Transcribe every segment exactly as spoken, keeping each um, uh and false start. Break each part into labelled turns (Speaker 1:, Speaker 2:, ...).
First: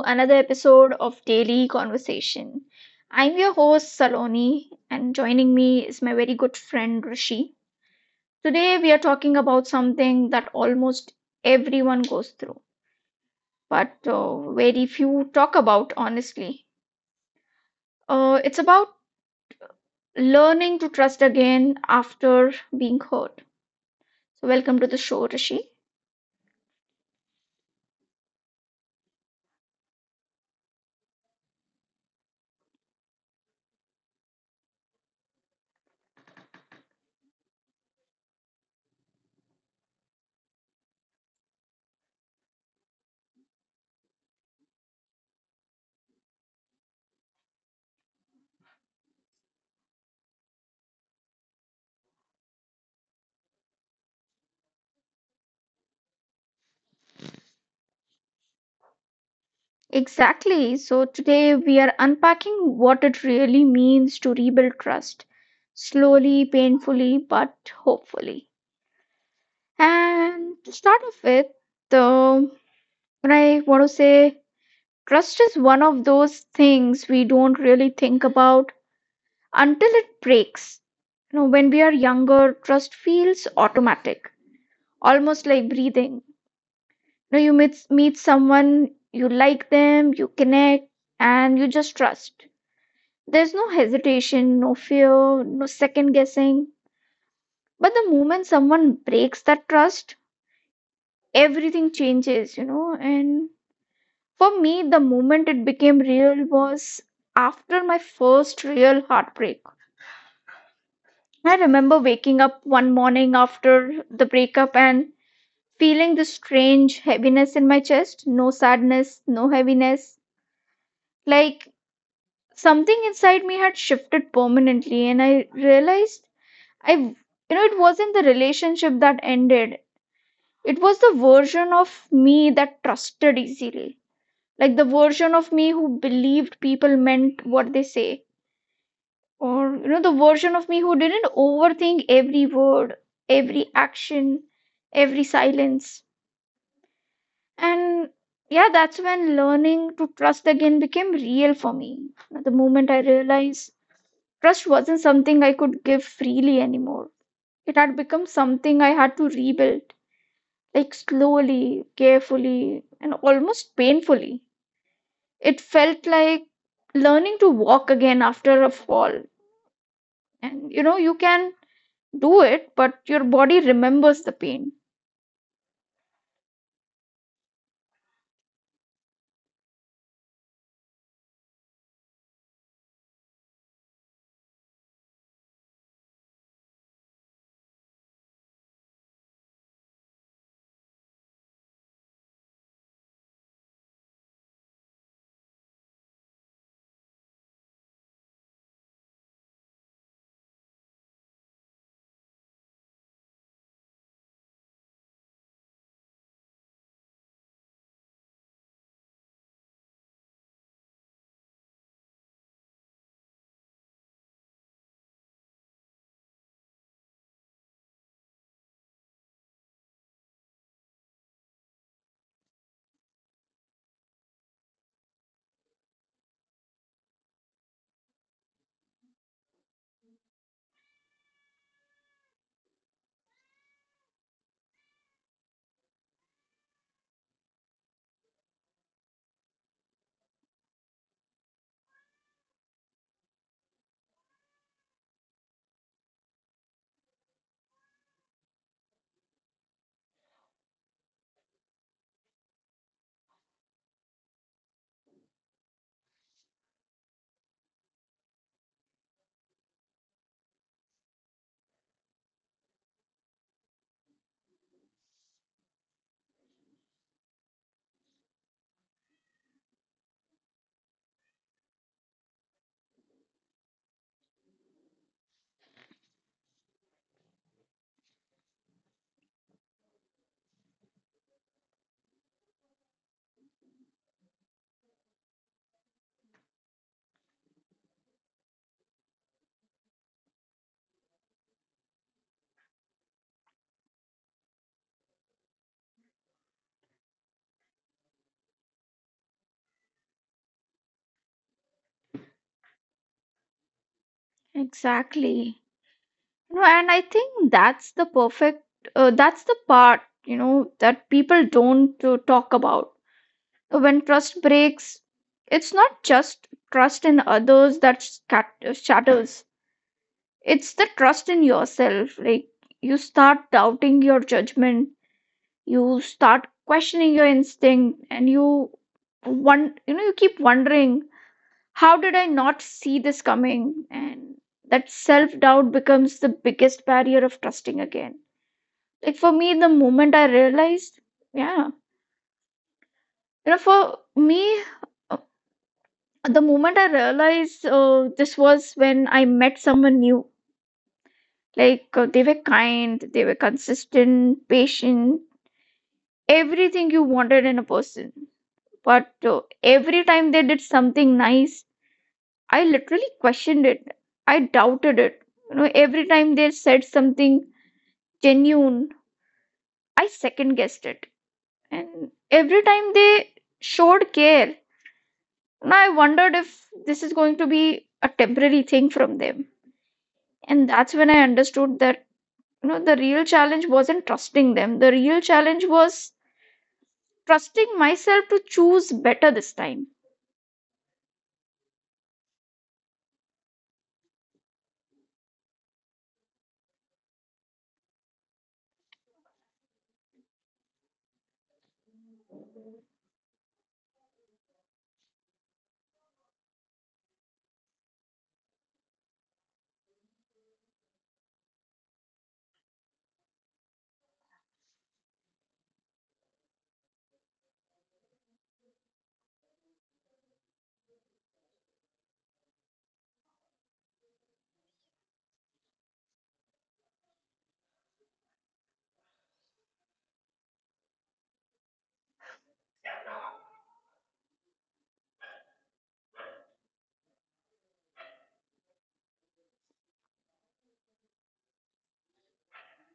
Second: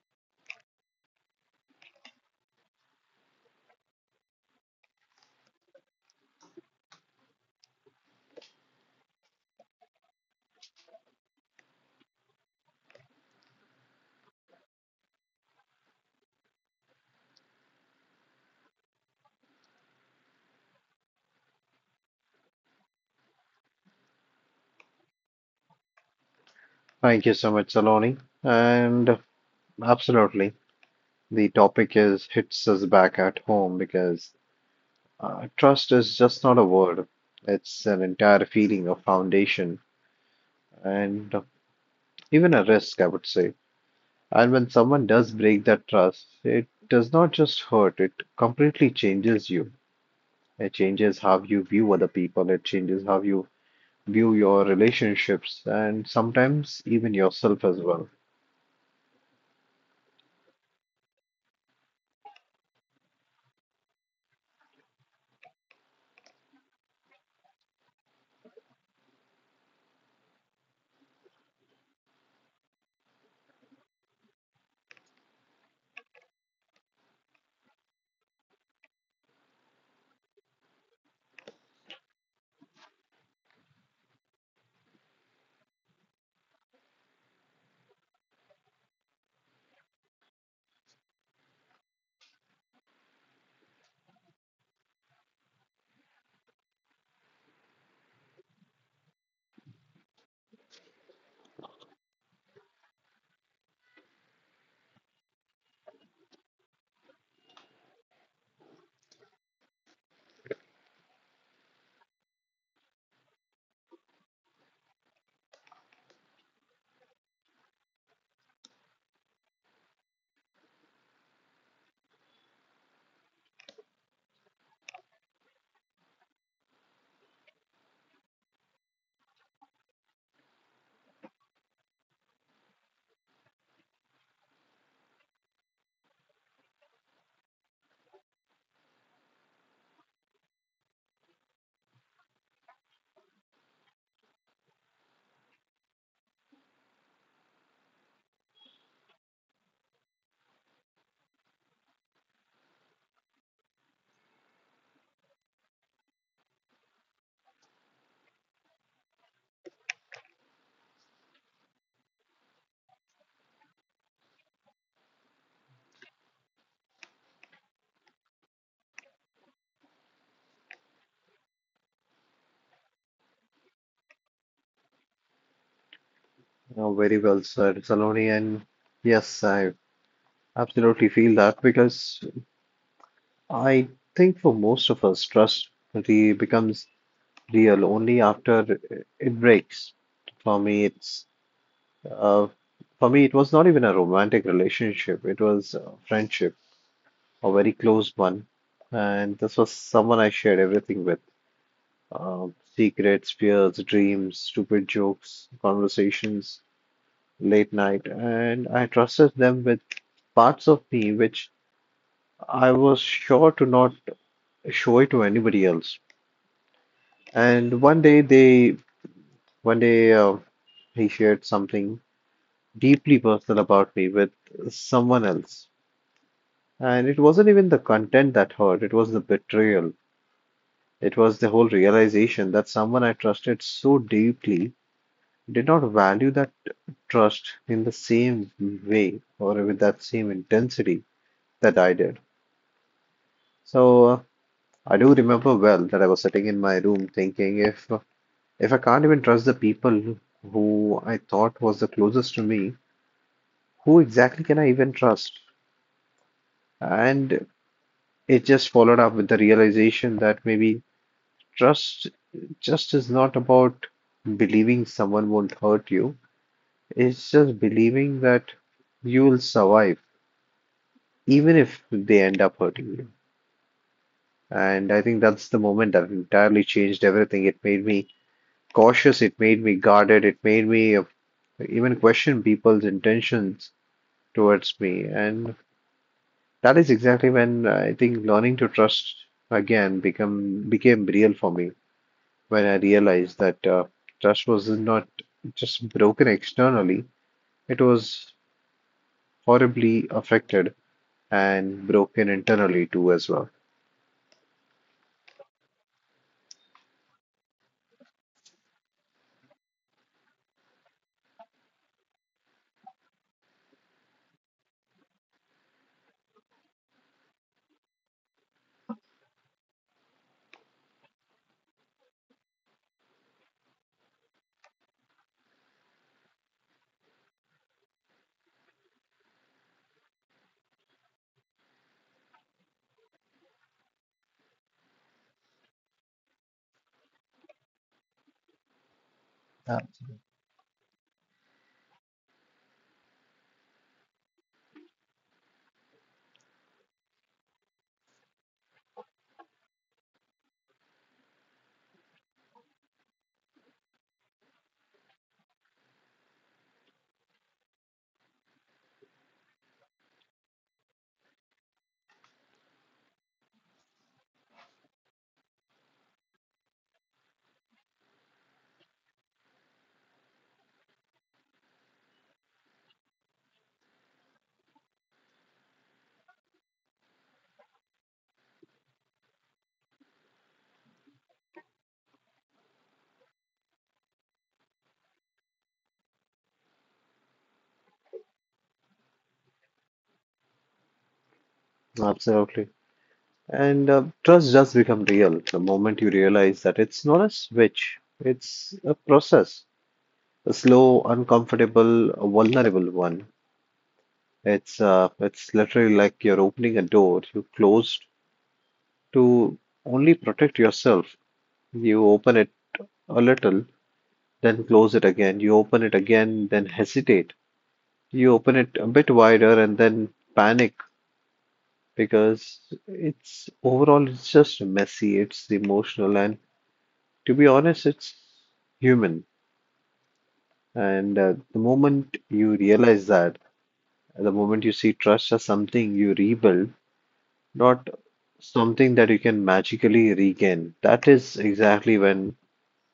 Speaker 1: another episode of Daily Conversation. I'm your host, Saloni, and joining me is my very good friend, Rishi. Today, we are talking about something that almost everyone goes through, but uh, very few talk about, honestly. Uh, it's about learning to trust again after being hurt. So, welcome to the show, Rishi.
Speaker 2: Thank you so much, Saloni. And absolutely, the topic is hits us back at home because uh, trust is just not a word. It's an entire feeling of foundation and even a risk, I would say. And when someone does break that trust, it does not just hurt, it completely changes you. It changes how you view other people, it changes how you view your relationships, and sometimes even yourself as well.
Speaker 1: Exactly. So today we are unpacking what it really means to rebuild trust, slowly, painfully, but hopefully. And to start off with, the what I want to say, trust is one of those things we don't really think about until it breaks. You know, when we are younger, trust feels automatic, almost like breathing. You know, you meet meet someone, you like them, you connect, and you just trust. There's no hesitation, no fear, no second guessing. But the moment someone breaks that trust, everything changes, you know. And for me, the moment it became real was after my first real heartbreak. I remember waking up one morning after the breakup and feeling this strange heaviness in my chest, no sadness, no heaviness. Like something inside me had shifted permanently, and I realized I, you know, it wasn't the relationship that ended. It was the version of me that trusted easily. Like the version of me who believed people meant what they say. Or, you know, the version of me who didn't overthink every word, every action, every silence. And yeah, that's when learning to trust again became real for me. At the moment I realized trust wasn't something I could give freely anymore, it had become something I had to rebuild, like slowly, carefully, and almost painfully. It felt like learning to walk again after a fall. And you know, you can do it, but your body remembers the pain.
Speaker 2: Oh, very well said, Saloni. And yes, I absolutely feel that because I think for most of us, trust really becomes real only after it breaks. For me, it's uh, for me, it was not even a romantic relationship. It was a friendship, a very close one, and this was someone I shared everything with. uh, secrets, fears, dreams, stupid jokes, conversations, late night, and I trusted them with parts of me which I was sure to not show it to anybody else. And one day they, one day uh, he shared something deeply personal about me with someone else. And it wasn't even the content that hurt, it was the betrayal. It was the whole realization that someone I trusted so deeply did not value that trust in the same way or with that same intensity that I did. So uh, I do remember well that I was sitting in my room thinking, if If I can't even trust the people who I thought was the closest to me, who exactly can I even trust? And it just followed up with the realization that maybe trust just is not about believing someone won't hurt you. It's just believing that you'll survive, even if they end up hurting you. And I think that's the moment that entirely changed everything. It made me cautious, it made me guarded, it made me, uh, even question people's intentions towards me. And that is exactly when, uh, I think learning to trust again become became real for me when I realized that uh, trust was not just broken externally, it was horribly affected and broken internally too as well.
Speaker 1: Exactly. No, and I think that's the perfect, uh, that's the part, you know, that people don't uh, talk about. When trust breaks, it's not just trust in others that scat- shatters, it's the trust in yourself. Like, you start doubting your judgment, you start questioning your instinct, and you one you know, you keep wondering, how did I not see this coming? And that self doubt becomes the biggest barrier of trusting again. Like for me, the moment I realized, yeah, you know, for me uh, the moment I realized uh, this was when I met someone new. Like uh, they were kind, they were consistent, patient, everything you wanted in a person. But uh, every time they did something nice, I literally questioned it. I doubted it. You know, every time they said something genuine, I second guessed it. And every time they showed care, you know, I wondered if this is going to be a temporary thing from them. And that's when I understood that, you know, the real challenge wasn't trusting them. The real challenge was trusting myself to choose better this time.
Speaker 2: Absolutely. And uh, trust does become real the moment you realize that it's not a switch, it's a process, a slow, uncomfortable, vulnerable one. It's uh, it's literally like you're opening a door you closed to only protect yourself. You open it a little, then close it again. You open it again, then hesitate. You open it a bit wider and then panic, because it's overall, it's just messy, it's emotional, and to be honest, it's human. And uh, the moment you realize that, the moment you see trust as something you rebuild, not something that you can magically regain. That is exactly when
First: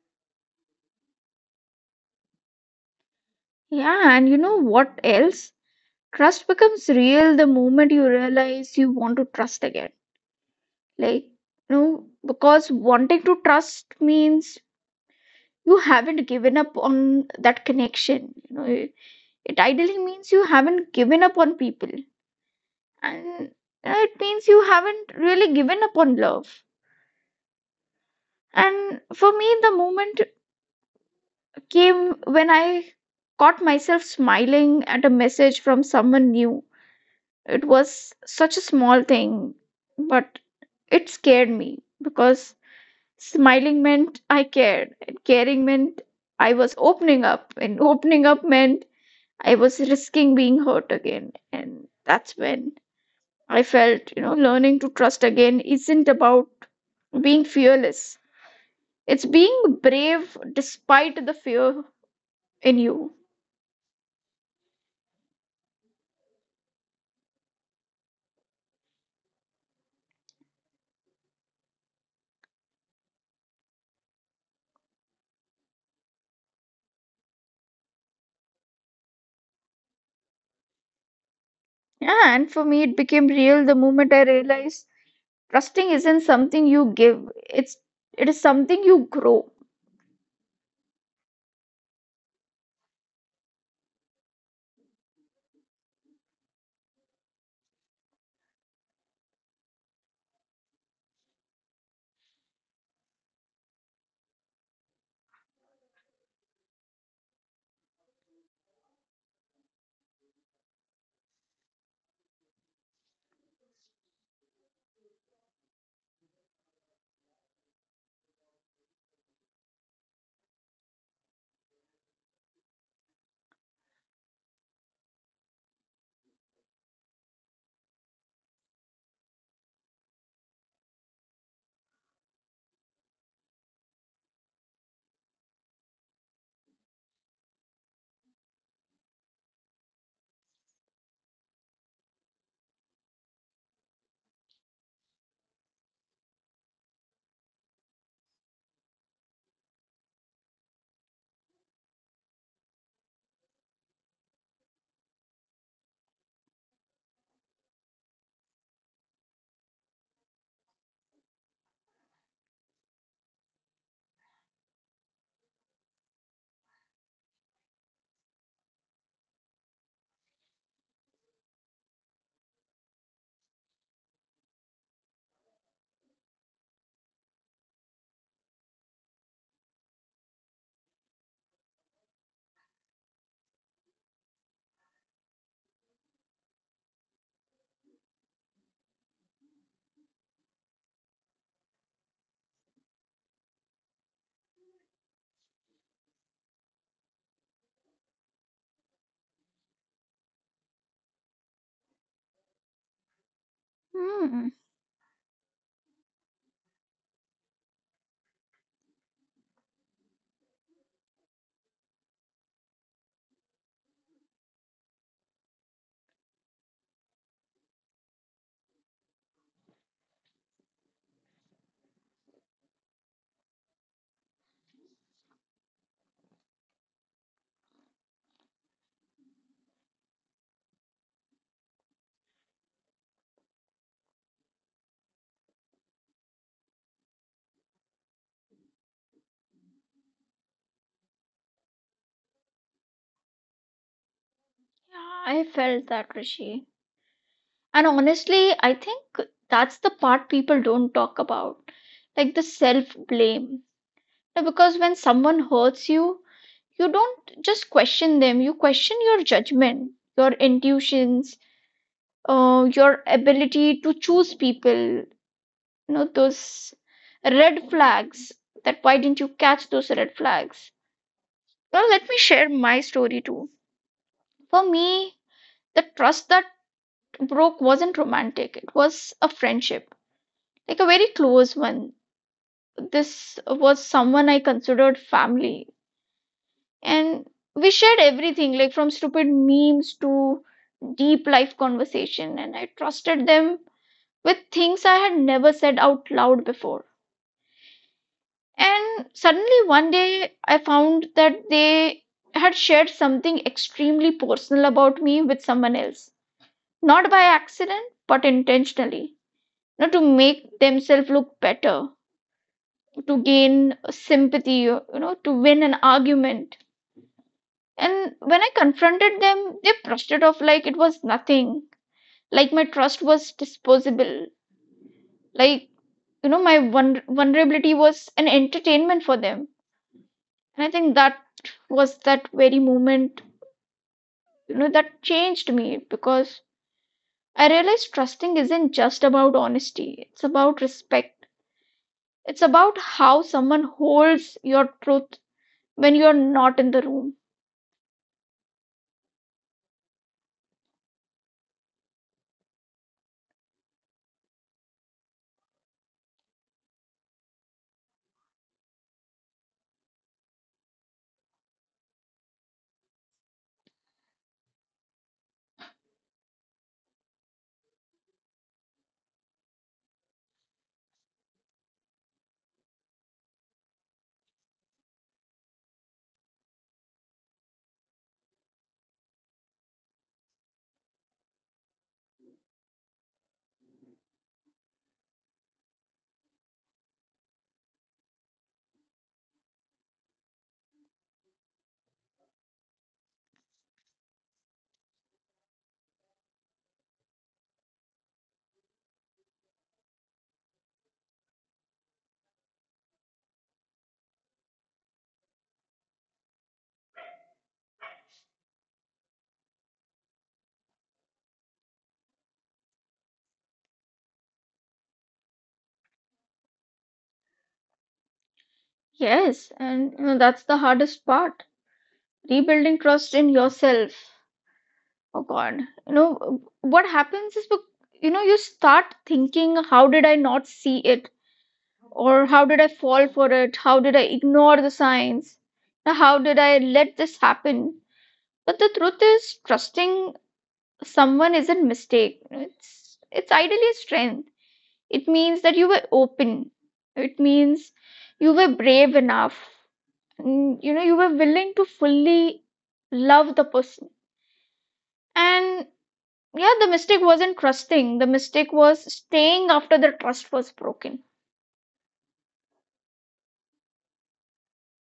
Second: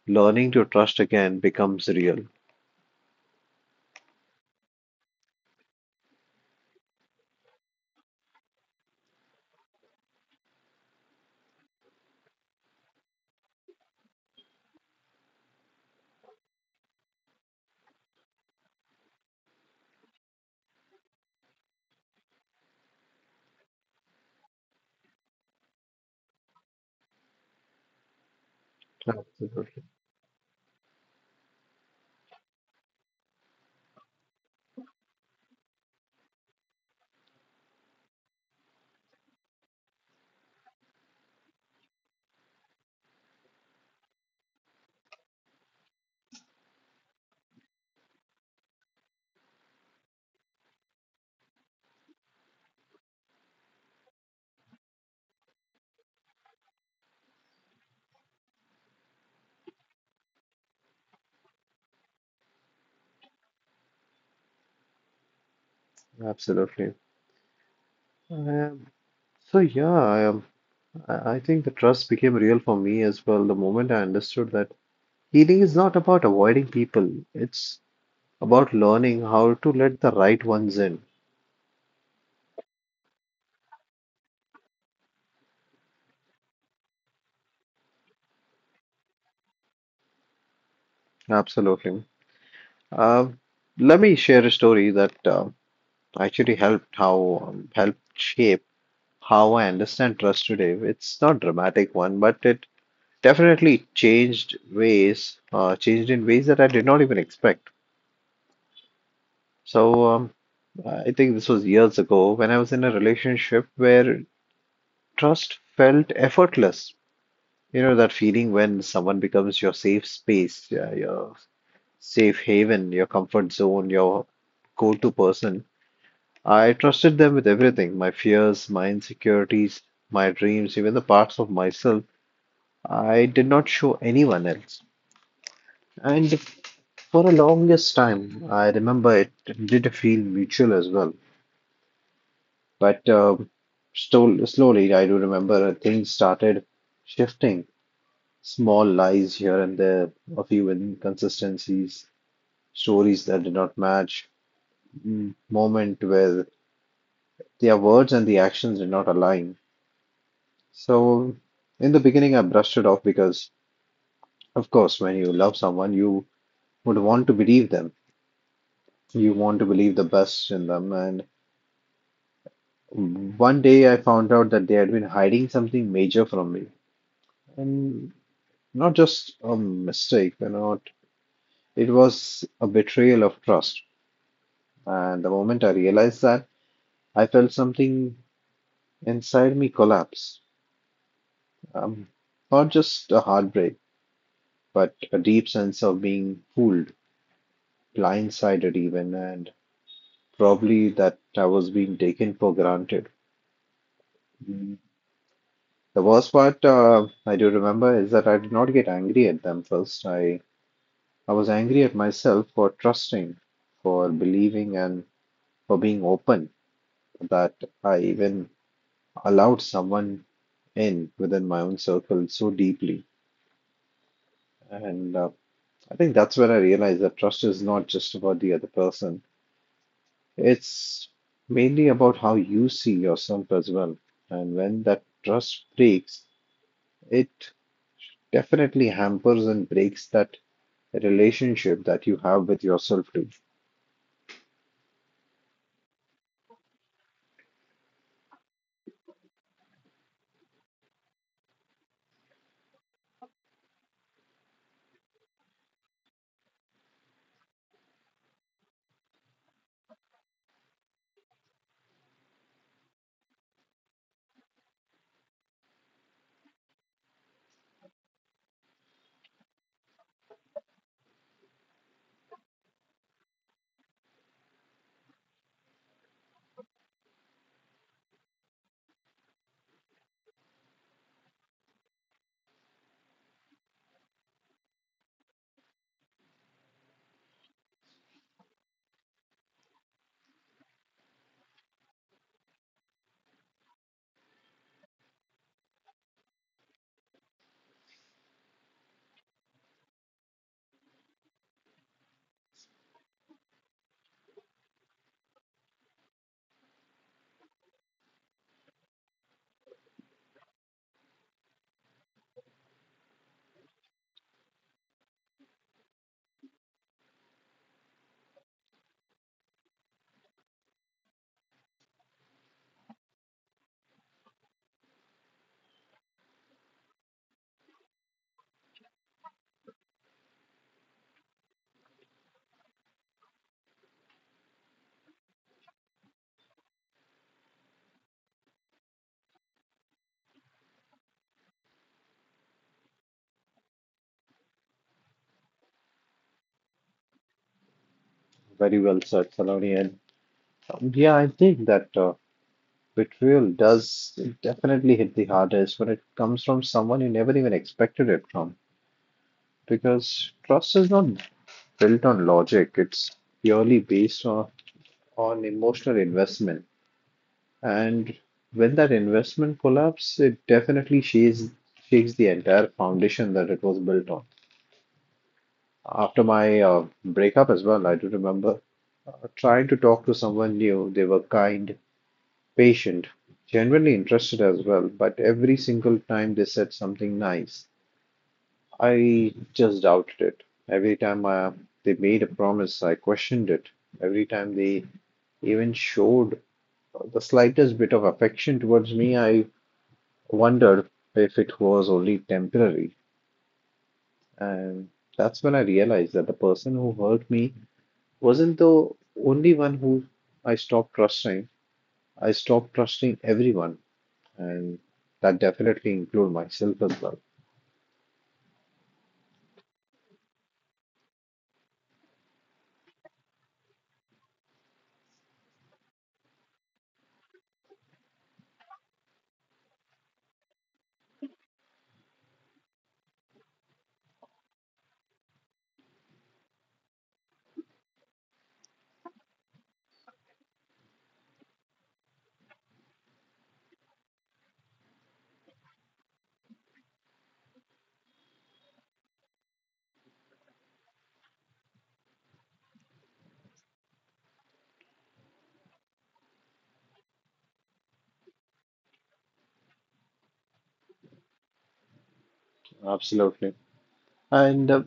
Speaker 2: learning to trust again becomes real.
Speaker 1: Yeah, and you know what else? Trust becomes real the moment you realize you want to trust again. Like, you know, because wanting to trust means you haven't given up on that connection. You know, it, it ideally means you haven't given up on people, and uh, it means you haven't really given up on love. And for me, the
Speaker 2: Absolutely,
Speaker 1: moment came when I caught myself smiling at a message from someone new. It was such a small thing, but it scared me because smiling meant I cared, and caring meant I was opening up, and opening up meant I was risking being hurt again. And that's when I felt, you know, learning to trust again isn't about being fearless, it's being brave despite the fear in you.
Speaker 2: absolutely. Um, so yeah, I, um, I I think the trust became real for me as well the moment I understood that healing is not about avoiding people. It's about learning how to let the right ones in.
Speaker 1: Yeah, and for me, it became real the moment I realized trusting isn't something you give, it's it is something you grow.
Speaker 2: Absolutely. Um, Let me share a story that uh, actually helped how um, helped shape how I understand trust today. It's not dramatic one, but it definitely changed ways, uh, changed in ways that I did not even expect. So um, I think this was years ago when I was in a relationship where trust felt effortless. You know, that feeling when someone becomes your safe space, yeah, your safe haven, your comfort zone, your go-to person. I trusted them with everything, my fears, my insecurities, my dreams, even the parts of myself I did not show anyone else. And for the longest time, I remember it did feel mutual as well. But um, stol- slowly, I do remember, uh, things started shifting. Small lies here and there, a few inconsistencies, stories that did not match, m- moment where their words and the actions did not align. So, in the beginning, I brushed it off because, of course, when you love someone, you would want to believe them. You want to believe the best in them. And one day I found out that they had been hiding something major from me. And not just a mistake, you know, it was a betrayal of trust. And the moment I realized that, I felt something inside me collapse. Um, not just a heartbreak, but a deep sense of being fooled, blindsided even, and probably that I was being taken for granted.
Speaker 1: Hmm.
Speaker 2: The worst part, uh, I do remember is that I did not get angry at them first. I, I was angry at myself for trusting, for believing, and for being open that I even allowed someone in within my own circle so deeply. And uh, I think that's when I realized that trust is not just about the other person, it's mainly about how you see yourself as well. And when that trust breaks, it definitely hampers and breaks that relationship that you have with yourself too.
Speaker 1: Yeah, I felt that, Rishi. And honestly, I think that's the part people don't talk about, like the self blame. Because when someone hurts you, you don't just question them, you question your judgment, your intuitions, uh, your ability to choose people, you know, those red flags. That why didn't you catch those red flags? Well, let me share my story too. For me, the trust that broke wasn't romantic, it was a friendship, like a very close one. This was someone I considered family, and we shared everything, like from stupid memes to deep life conversation, and I trusted them with things I had never said out loud before. And suddenly one day I found that they had shared something extremely personal about me with someone else. Not by accident, but intentionally. Not to make themselves look better, to gain sympathy, you know, to win an argument. And when I confronted them, they brushed it off like it was nothing, like my trust was disposable, like, you know, my vulner- vulnerability was an entertainment for them. And I think that was that very moment, you know, that changed me, because I realized trusting isn't just about honesty, it's about respect. It's about how someone holds your truth when you're not in the room.
Speaker 2: Very well said, Saloni. And um, yeah, I think that uh, betrayal does definitely hit the hardest when it comes from someone you never even expected it from. Because trust is not built on logic, it's purely based on, on emotional investment. And when that investment collapses, it definitely shakes, shakes the entire foundation that it was built on. After my uh, breakup as well, I do remember trying to talk to someone new. They were kind, patient, genuinely interested as well, but every single time they said something nice, I just doubted it. Every time uh, they made a promise, I questioned it. Every time they even showed the slightest bit of affection towards me, I wondered if it was only temporary. And that's when I realized that the person who hurt me wasn't the only one who I stopped trusting. I stopped trusting everyone, and that definitely include myself as well.
Speaker 1: Yes, and you know, that's the hardest part. Rebuilding trust in yourself. Oh God. You know, what happens is, you know, you start thinking, how did I not see it? Or how did I fall for it? How did I ignore the signs? Now, how did I let this happen? But the truth is, trusting someone isn't mistake. It's it's ideally strength. It means that you were open. It means you were brave enough. And, you know, you were willing to fully love the person. And yeah, the mistake wasn't trusting, the mistake was staying after the trust was broken.
Speaker 2: Absolutely. And uh,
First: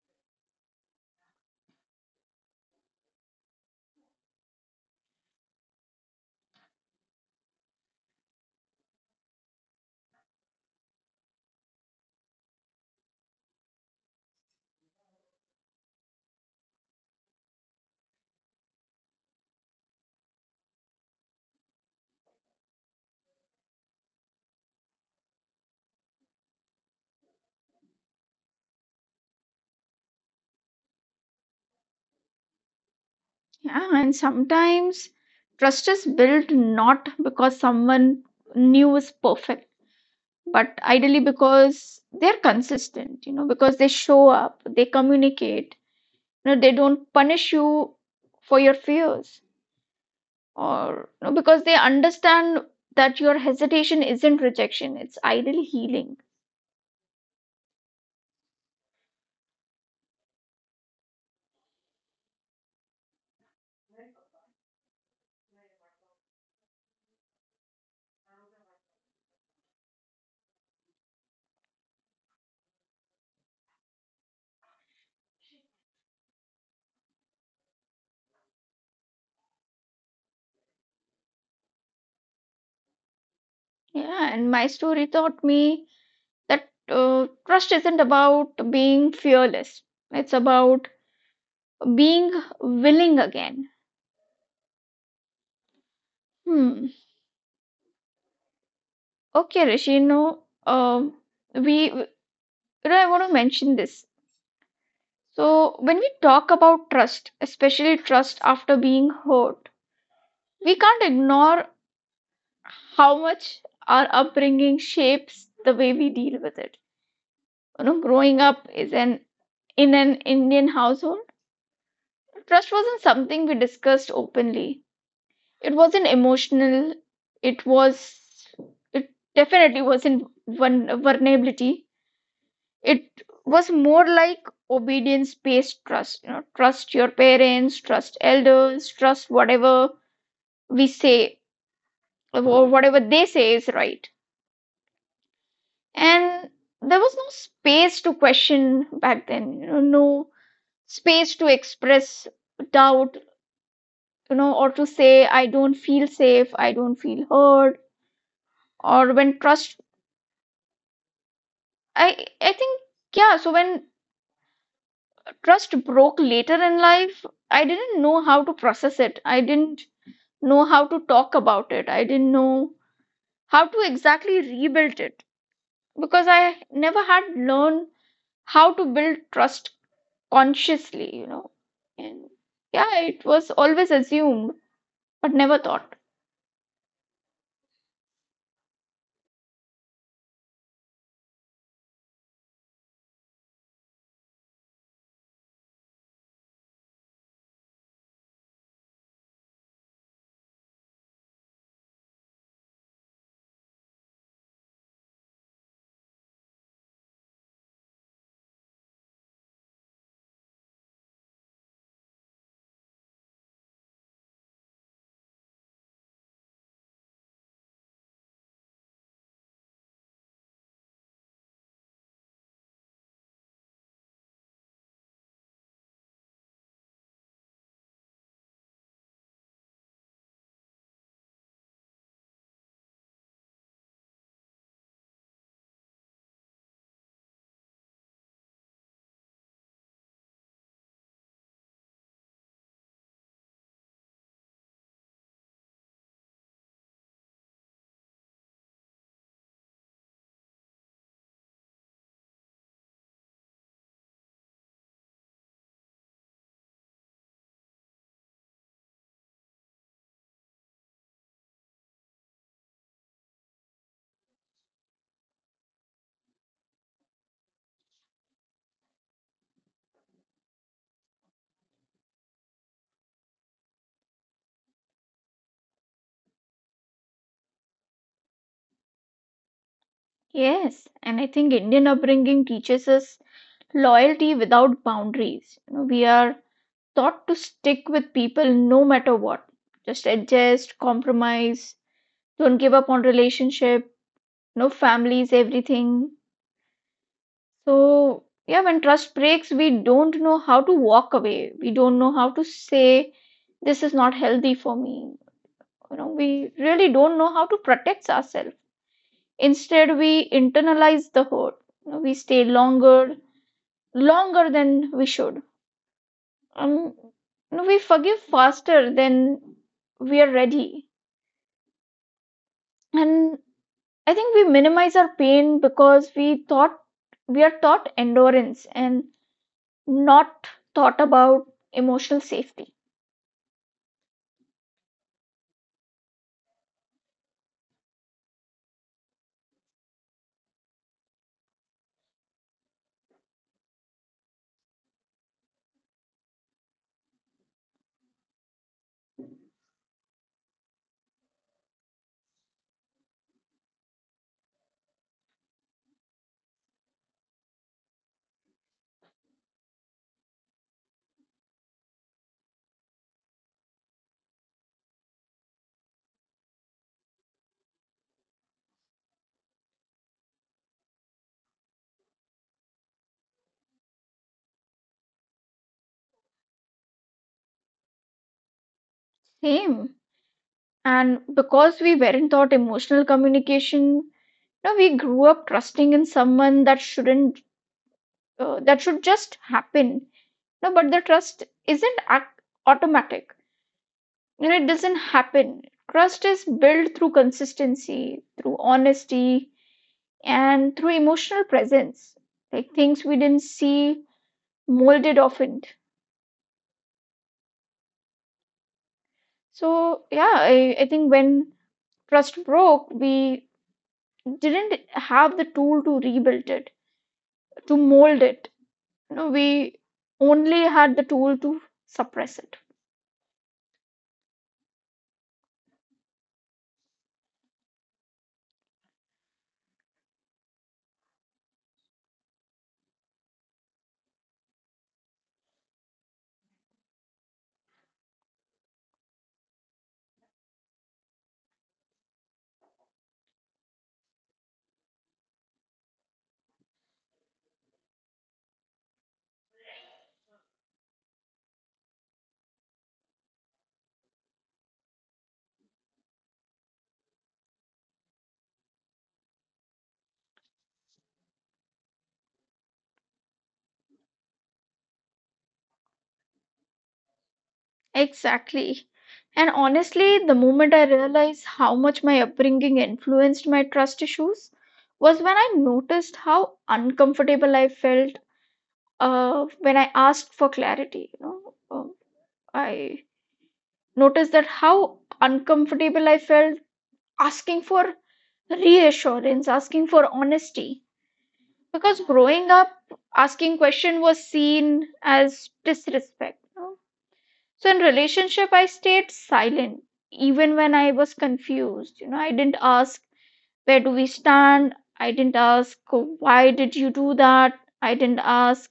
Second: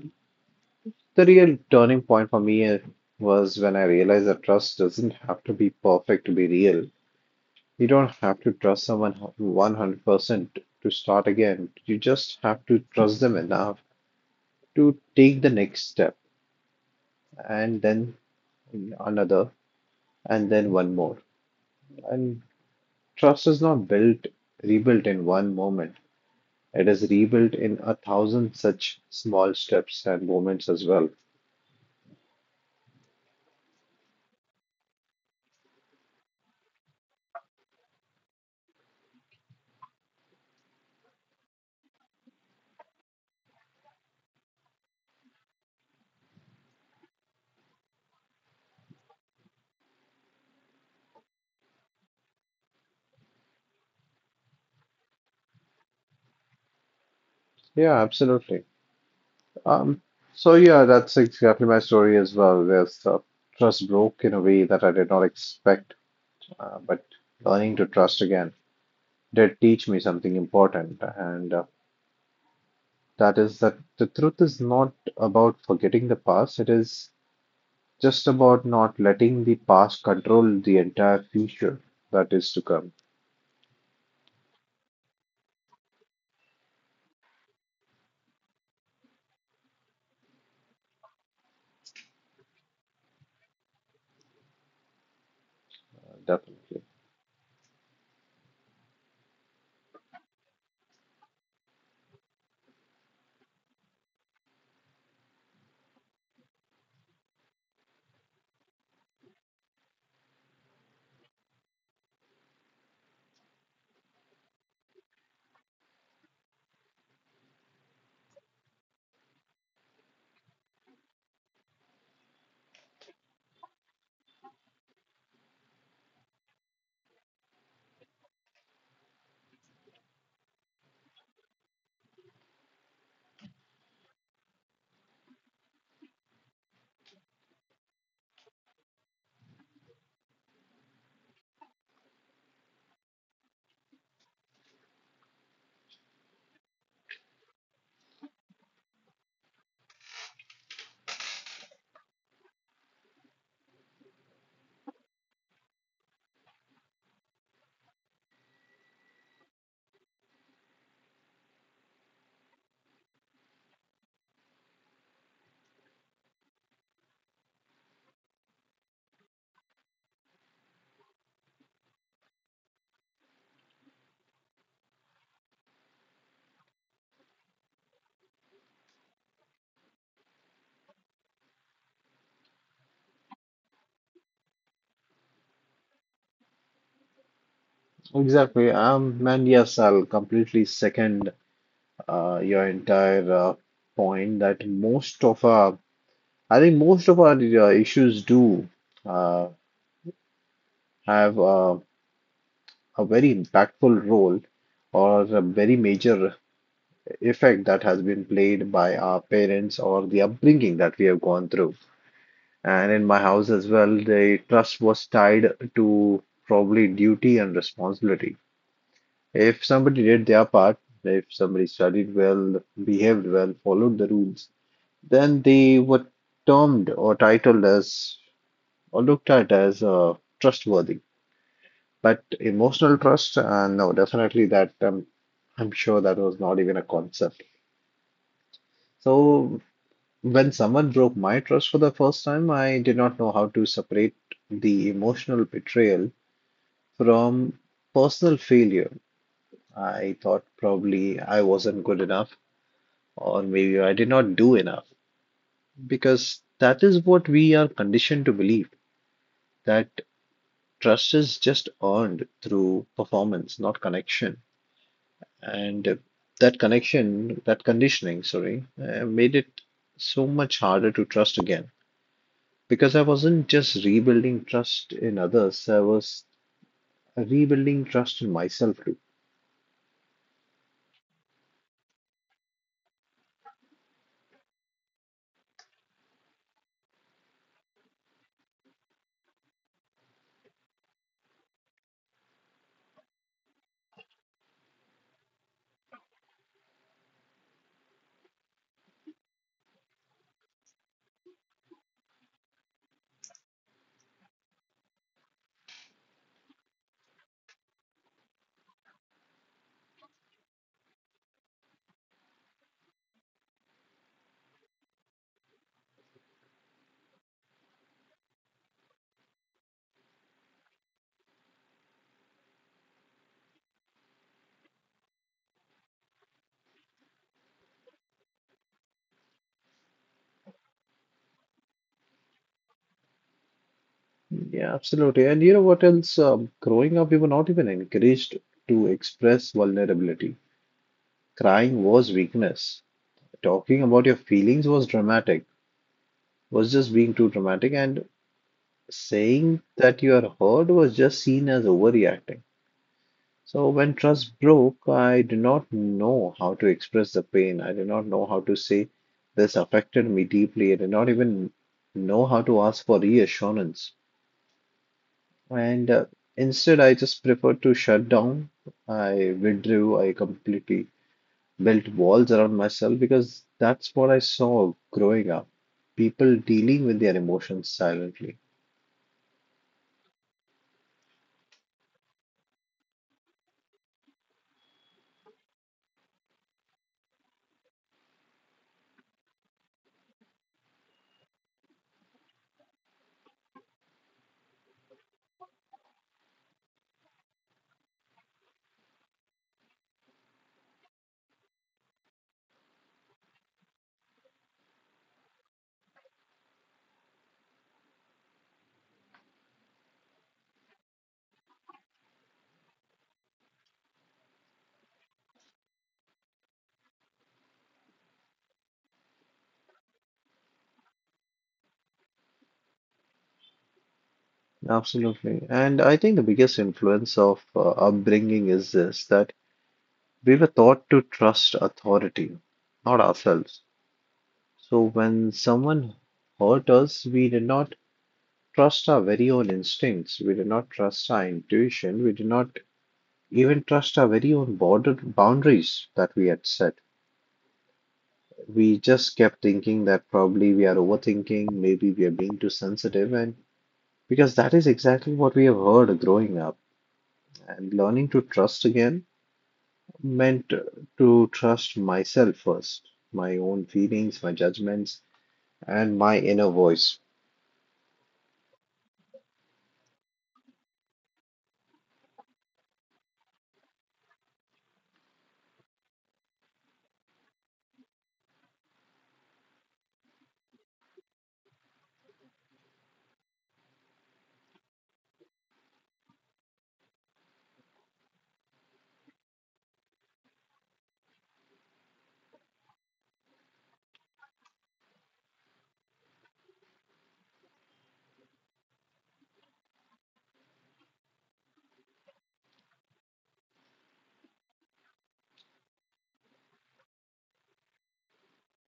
Speaker 2: the real turning point for me uh, was when I realized that trust doesn't have to be perfect to be real. You don't have to trust someone hu- one hundred percent to start again. You just have to trust them enough to take the next step, and then another, and then one more. And trust is not built, rebuilt in one moment. It is rebuilt in a thousand such small steps and moments as well.
Speaker 1: Yeah, and sometimes trust is built not because someone new is perfect, but ideally because they're consistent, you know, because they show up, they communicate, you know, they don't punish you for your fears. Or no, because they understand that your hesitation isn't rejection, it's ideally healing.
Speaker 2: Yeah, absolutely. Um, so yeah, that's exactly my story as well. There's, uh, trust broke in a way that I did not expect, uh, but learning to trust again did teach me something important, and uh, that is that the truth is not about forgetting the past. It is just about not letting the past control the entire future that is to come.
Speaker 1: Yeah, and my story taught me that uh, trust isn't about being fearless, it's about being willing again.
Speaker 2: uh, Definitely.
Speaker 1: Hmm. Okay, Rishi, no, um, we, you know, I want to mention this. So, when we talk about trust, especially trust after being hurt, we can't ignore how much our upbringing shapes the way we deal with it. You know, growing up is an in an Indian household, trust wasn't something we discussed openly. It wasn't emotional. It was it definitely wasn't vul- vulnerability. It was more like obedience-based trust. You know, trust your parents, trust elders, trust whatever we say, or whatever they say is right, and there was no space to question back then, you know, no space to express doubt, you know, or to say I don't feel safe, I don't feel heard. Or when trust I I think yeah so when trust broke later in life, I didn't know how to process it, I didn't know how to talk about it, I didn't know how to exactly rebuild it, because I never had learned how to build trust consciously, you know. And yeah, it was always assumed, but never thought.
Speaker 2: Exactly. Um, and yes, I'll completely second, uh, your entire, uh, point that most of our, I think most of our uh, issues do, uh, have, uh, a very impactful role or a very major effect that has been played by our parents or the upbringing that we have gone through. And in my house as well, the trust was tied to probably duty and responsibility. If somebody did their part, if somebody studied well, behaved well, followed the rules, then they were termed or titled as or looked at as, uh, trustworthy. But emotional trust, uh, no, definitely that, um, I'm sure that was not even a concept. So when someone broke my trust for the first time, I did not know how to separate the emotional betrayal from personal failure. I thought probably I wasn't good enough or maybe I did not do enough, because that is what we are conditioned to believe, that trust is just earned through performance, not connection. And uh, that connection, that conditioning, sorry, uh, made it so much harder to trust again, because I wasn't just rebuilding trust in others, I was rebuilding trust in myself too.
Speaker 1: Yes, and I think Indian upbringing teaches us loyalty without boundaries. You know, we are taught to stick with people no matter what. Just adjust, compromise, don't give up on relationship, no families, everything. So yeah, when trust breaks, we don't know how to walk away. We don't know how to say this is not healthy for me, you know, we really don't know how to protect ourselves. Instead we internalize the hurt. You know, we stay longer, longer than we should, um you know, we forgive faster than we are ready, and I think we minimize our pain, because we thought, we are taught endurance and not thought about emotional safety.
Speaker 2: Yeah, absolutely. And you know what else? Um, growing up, we were not even encouraged to express vulnerability. Crying was weakness. Talking about your feelings was dramatic, was just being too dramatic, and saying that you are hurt was just seen as overreacting. So when trust broke, I did not know how to express the pain. I did not know how to say this affected me deeply. I did not even know how to ask for reassurance. And uh, instead, I just preferred to shut down. I withdrew. I completely built walls around myself because that's what I saw growing up. People dealing with their emotions silently.
Speaker 1: Same. And because we weren't taught emotional communication, no, we grew up trusting in someone that shouldn't, uh, that should just happen. No, but the trust isn't ac- automatic, you know, it doesn't happen. Trust is built through consistency, through honesty, and through emotional presence, like things we didn't see molded often. So yeah, i, I think when trust broke, we didn't have the tool to rebuild it, to mold it, you know, we only had the tool to suppress it.
Speaker 2: Absolutely. And I think the biggest influence of uh, upbringing is this, that we were taught to trust authority, not ourselves. So when someone hurt us, we did not trust our very own instincts. We did not trust our intuition. We did not even trust our very own border boundaries that we had set. We just kept thinking that probably we are overthinking, maybe we are being too sensitive, and because that is exactly what we have heard growing up. And learning to trust again meant to trust myself first, my own feelings, my judgments, and my inner voice.
Speaker 1: Exactly. And honestly, the moment I realized how much my upbringing influenced my trust issues was when I noticed how uncomfortable I felt uh, when I asked for clarity. You know, Um, I noticed that how uncomfortable I felt asking for reassurance, asking for honesty. Because growing up, asking question was seen as disrespect. So in relationship, I stayed silent even when I was confused. You know, I didn't ask, where do we stand. I didn't ask, why did you do that. I didn't ask,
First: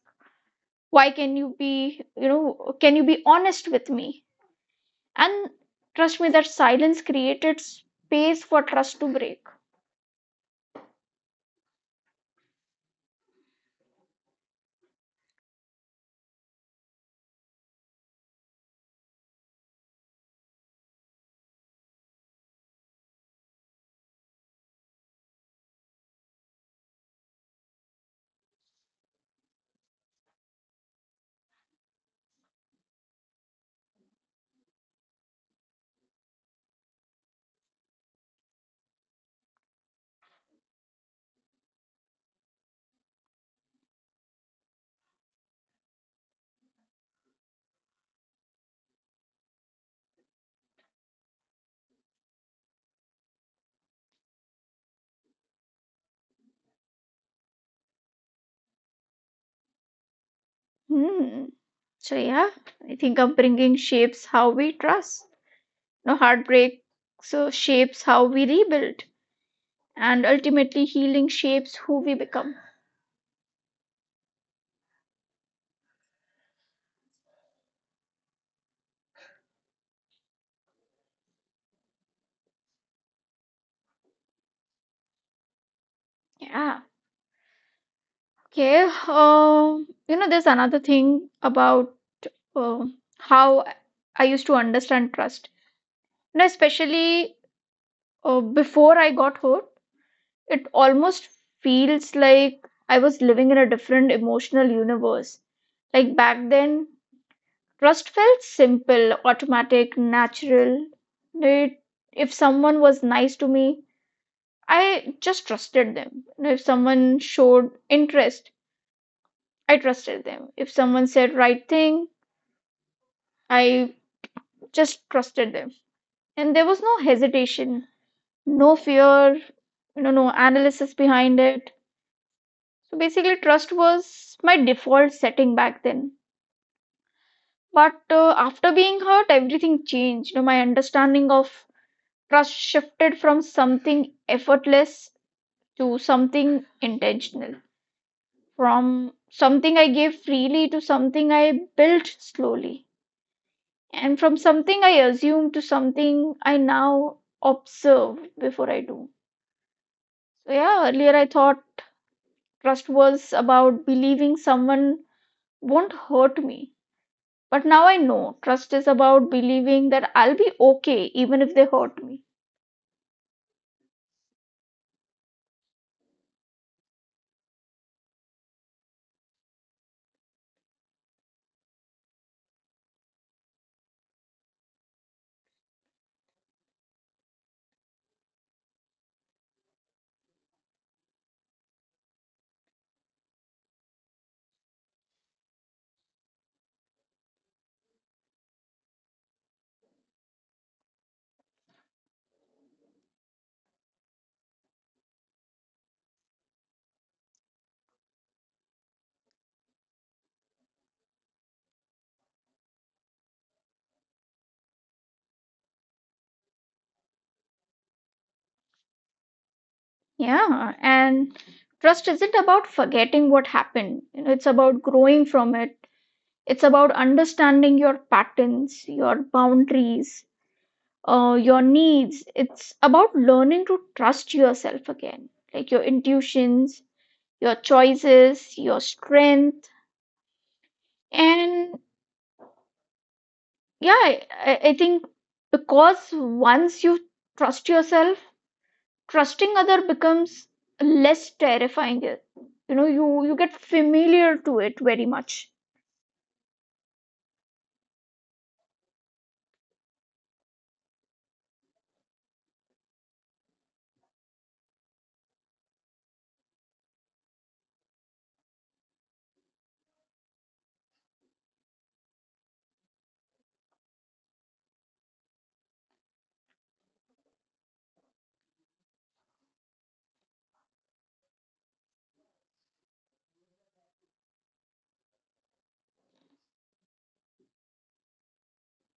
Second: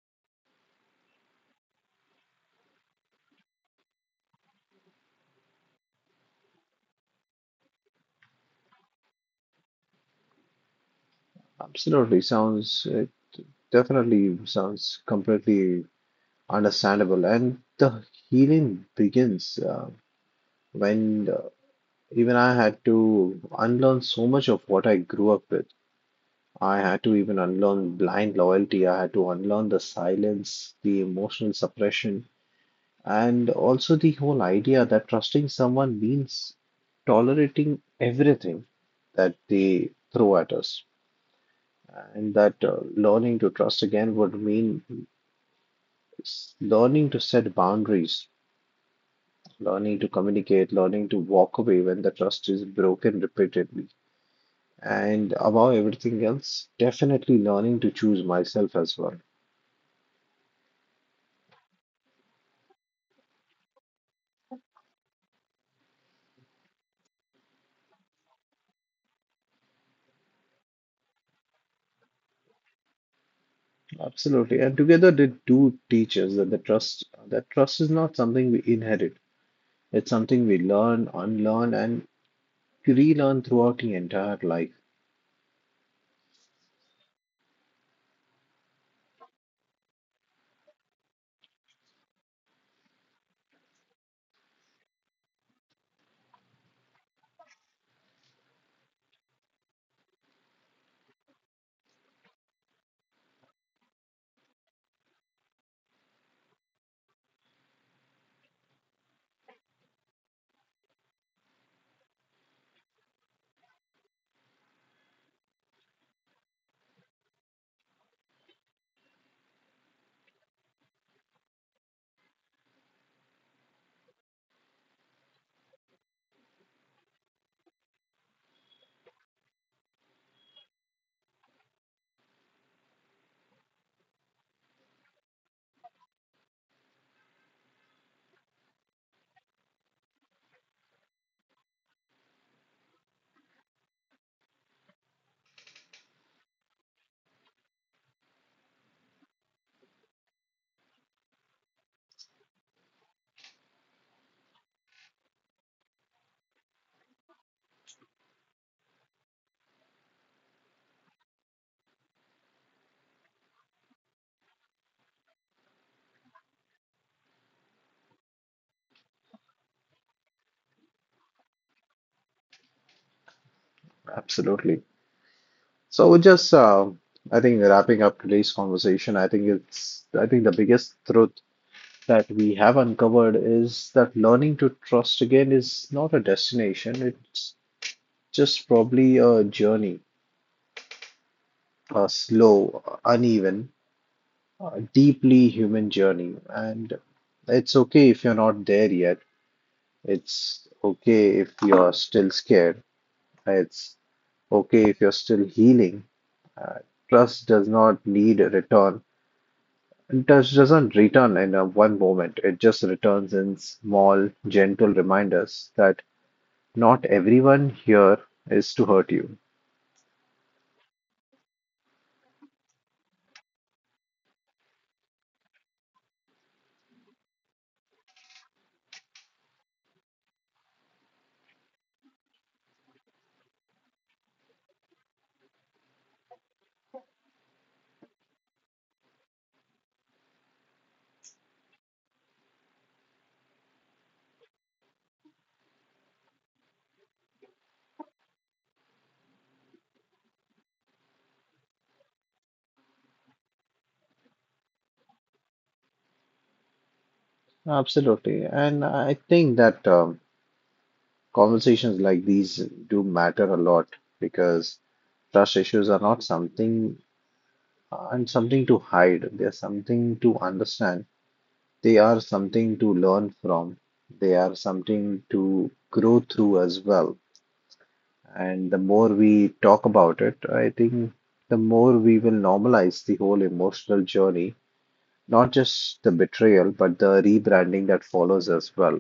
Speaker 1: why can you be, you know, can you be honest with me. And trust me, that silence created space for trust to break.
Speaker 2: Absolutely sounds, it definitely sounds completely understandable. And the healing begins, uh, when, uh, even I had to unlearn so much of what I grew up with. I had to even unlearn blind loyalty. I had to unlearn the silence, the emotional suppression, and also the whole idea that trusting someone means tolerating everything that they throw at us. And that uh, learning to trust again would mean s- learning to set boundaries, learning to communicate, learning to walk away when the trust is broken repeatedly. And above everything else, definitely learning to choose myself as well.
Speaker 1: Hmm. So yeah, I think upbringing shapes how we trust. No, heartbreak so shapes how we rebuild, and ultimately healing shapes who we become.
Speaker 2: Absolutely. And together they do teach us that the trust that trust is not something we inherit. It's something we learn, unlearn, and relearn throughout the entire life.
Speaker 1: Yeah. Okay. Um, you know, there's another thing about uh, how I used to understand trust. You know, especially uh, before I got hurt, it almost feels like I was living in a different emotional universe. Like back then, trust felt simple, automatic, natural. It, if someone was nice to me, I just trusted them. You know, if someone showed interest, I trusted them. If someone said right thing, I just trusted them. And there was no hesitation, no fear, you know, no analysis behind it. So basically trust was my default setting back then. But uh, after being hurt, everything changed. You know, my understanding of trust shifted from something effortless to something intentional, from something I gave freely to something I built slowly, and from something I assume to something I now observe before I do. So, yeah, earlier I thought trust was about believing someone won't hurt me. But now I know trust is about believing that I'll be okay even if they hurt me.
Speaker 2: Absolutely. So we're just, uh, I think wrapping up today's conversation, I think it's I think the biggest truth that we have uncovered is that learning to trust again is not a destination. It's just probably a journey, uh, slow, uneven, a deeply human journey. And it's okay if you're not there yet. It's okay if you're still scared. It's okay if you're still healing. Uh, Trust does not need a return. And trust doesn't return in a one moment. It just returns in small, gentle reminders that not everyone here is to hurt you.
Speaker 1: Yeah, and trust isn't about forgetting what happened, you know, it's about growing from it. It's about understanding your patterns, your boundaries, uh, your needs. It's about learning to trust yourself again, like your intuitions, your choices, your strength. And yeah, I, I I think because once you trust yourself, trusting other becomes less terrifying. It- You know, you, you get familiar to it very much.
Speaker 2: Absolutely. And I think that, um, Conversations like these do matter a lot because trust issues are not something and something to hide. They are something to understand. They are something to learn from. They are something to grow through as well. And the more we talk about it, I think the more we will normalize the whole emotional journey, not just the betrayal, but the rebranding that follows as well.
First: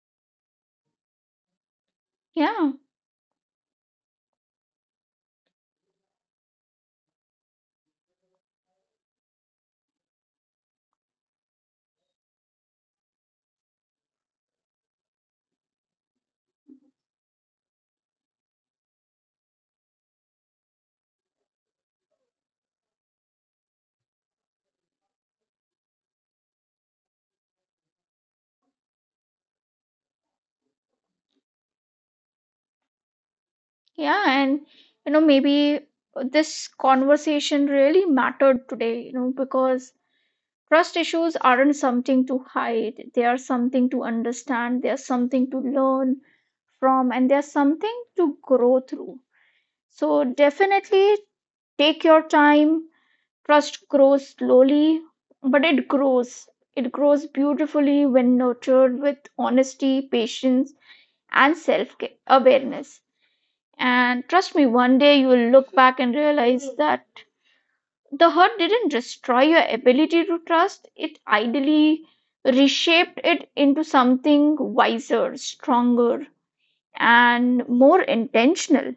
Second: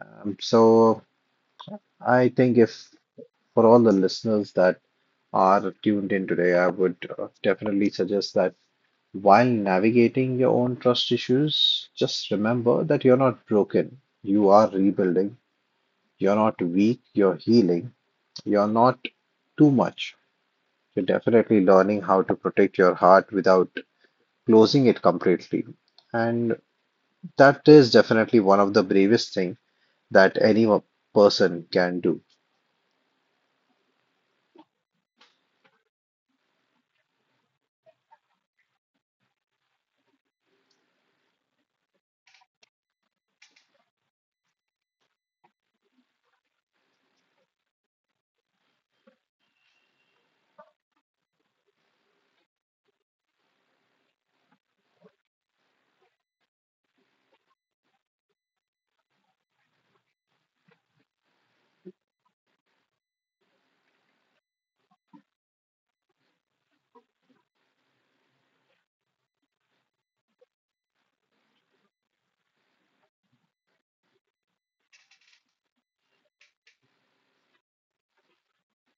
Speaker 2: Um, so I think
Speaker 1: Yeah,
Speaker 2: if for all the listeners that are tuned in today, I would uh, definitely suggest that while navigating your own trust issues, just remember that you're not broken. You are rebuilding. You're not weak. You're healing. You're not too much. You're definitely learning how to protect your heart without closing it completely. And that is definitely one of the bravest things that any o- person can do.
Speaker 1: yeah. And, you know, maybe this conversation really mattered today, you know, because trust issues aren't something to hide, they are something to understand, they are something to learn from, and they are something to grow through. So, definitely take your time. Trust grows slowly, but it grows. It grows beautifully when nurtured with honesty, patience, and self awareness. And trust me, one day you will look back and realize that the hurt didn't destroy your ability to trust, it ideally reshaped it into something wiser, stronger, and more intentional.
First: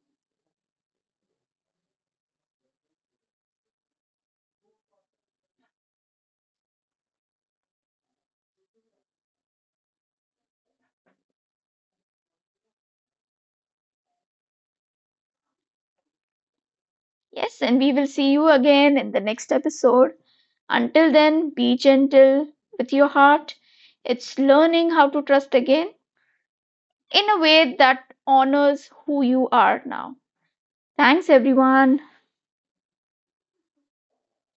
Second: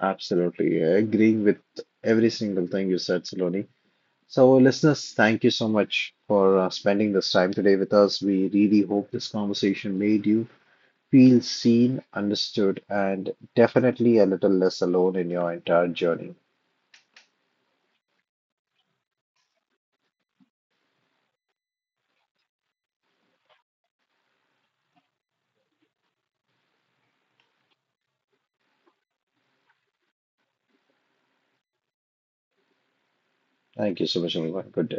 Speaker 2: Absolutely. Agreeing with every single thing you said, Saloni. So, listeners, thank you so much for uh, spending this time today with us. We really hope this conversation made you feel seen, understood, and definitely a little less alone in your entire journey.
Speaker 1: Yes, and we will see you again in the next episode. Until then, be gentle with your heart. It's learning how to trust again in a way that honors who you are now. Thanks, everyone.
Speaker 2: Thank you so much, everyone. Good day.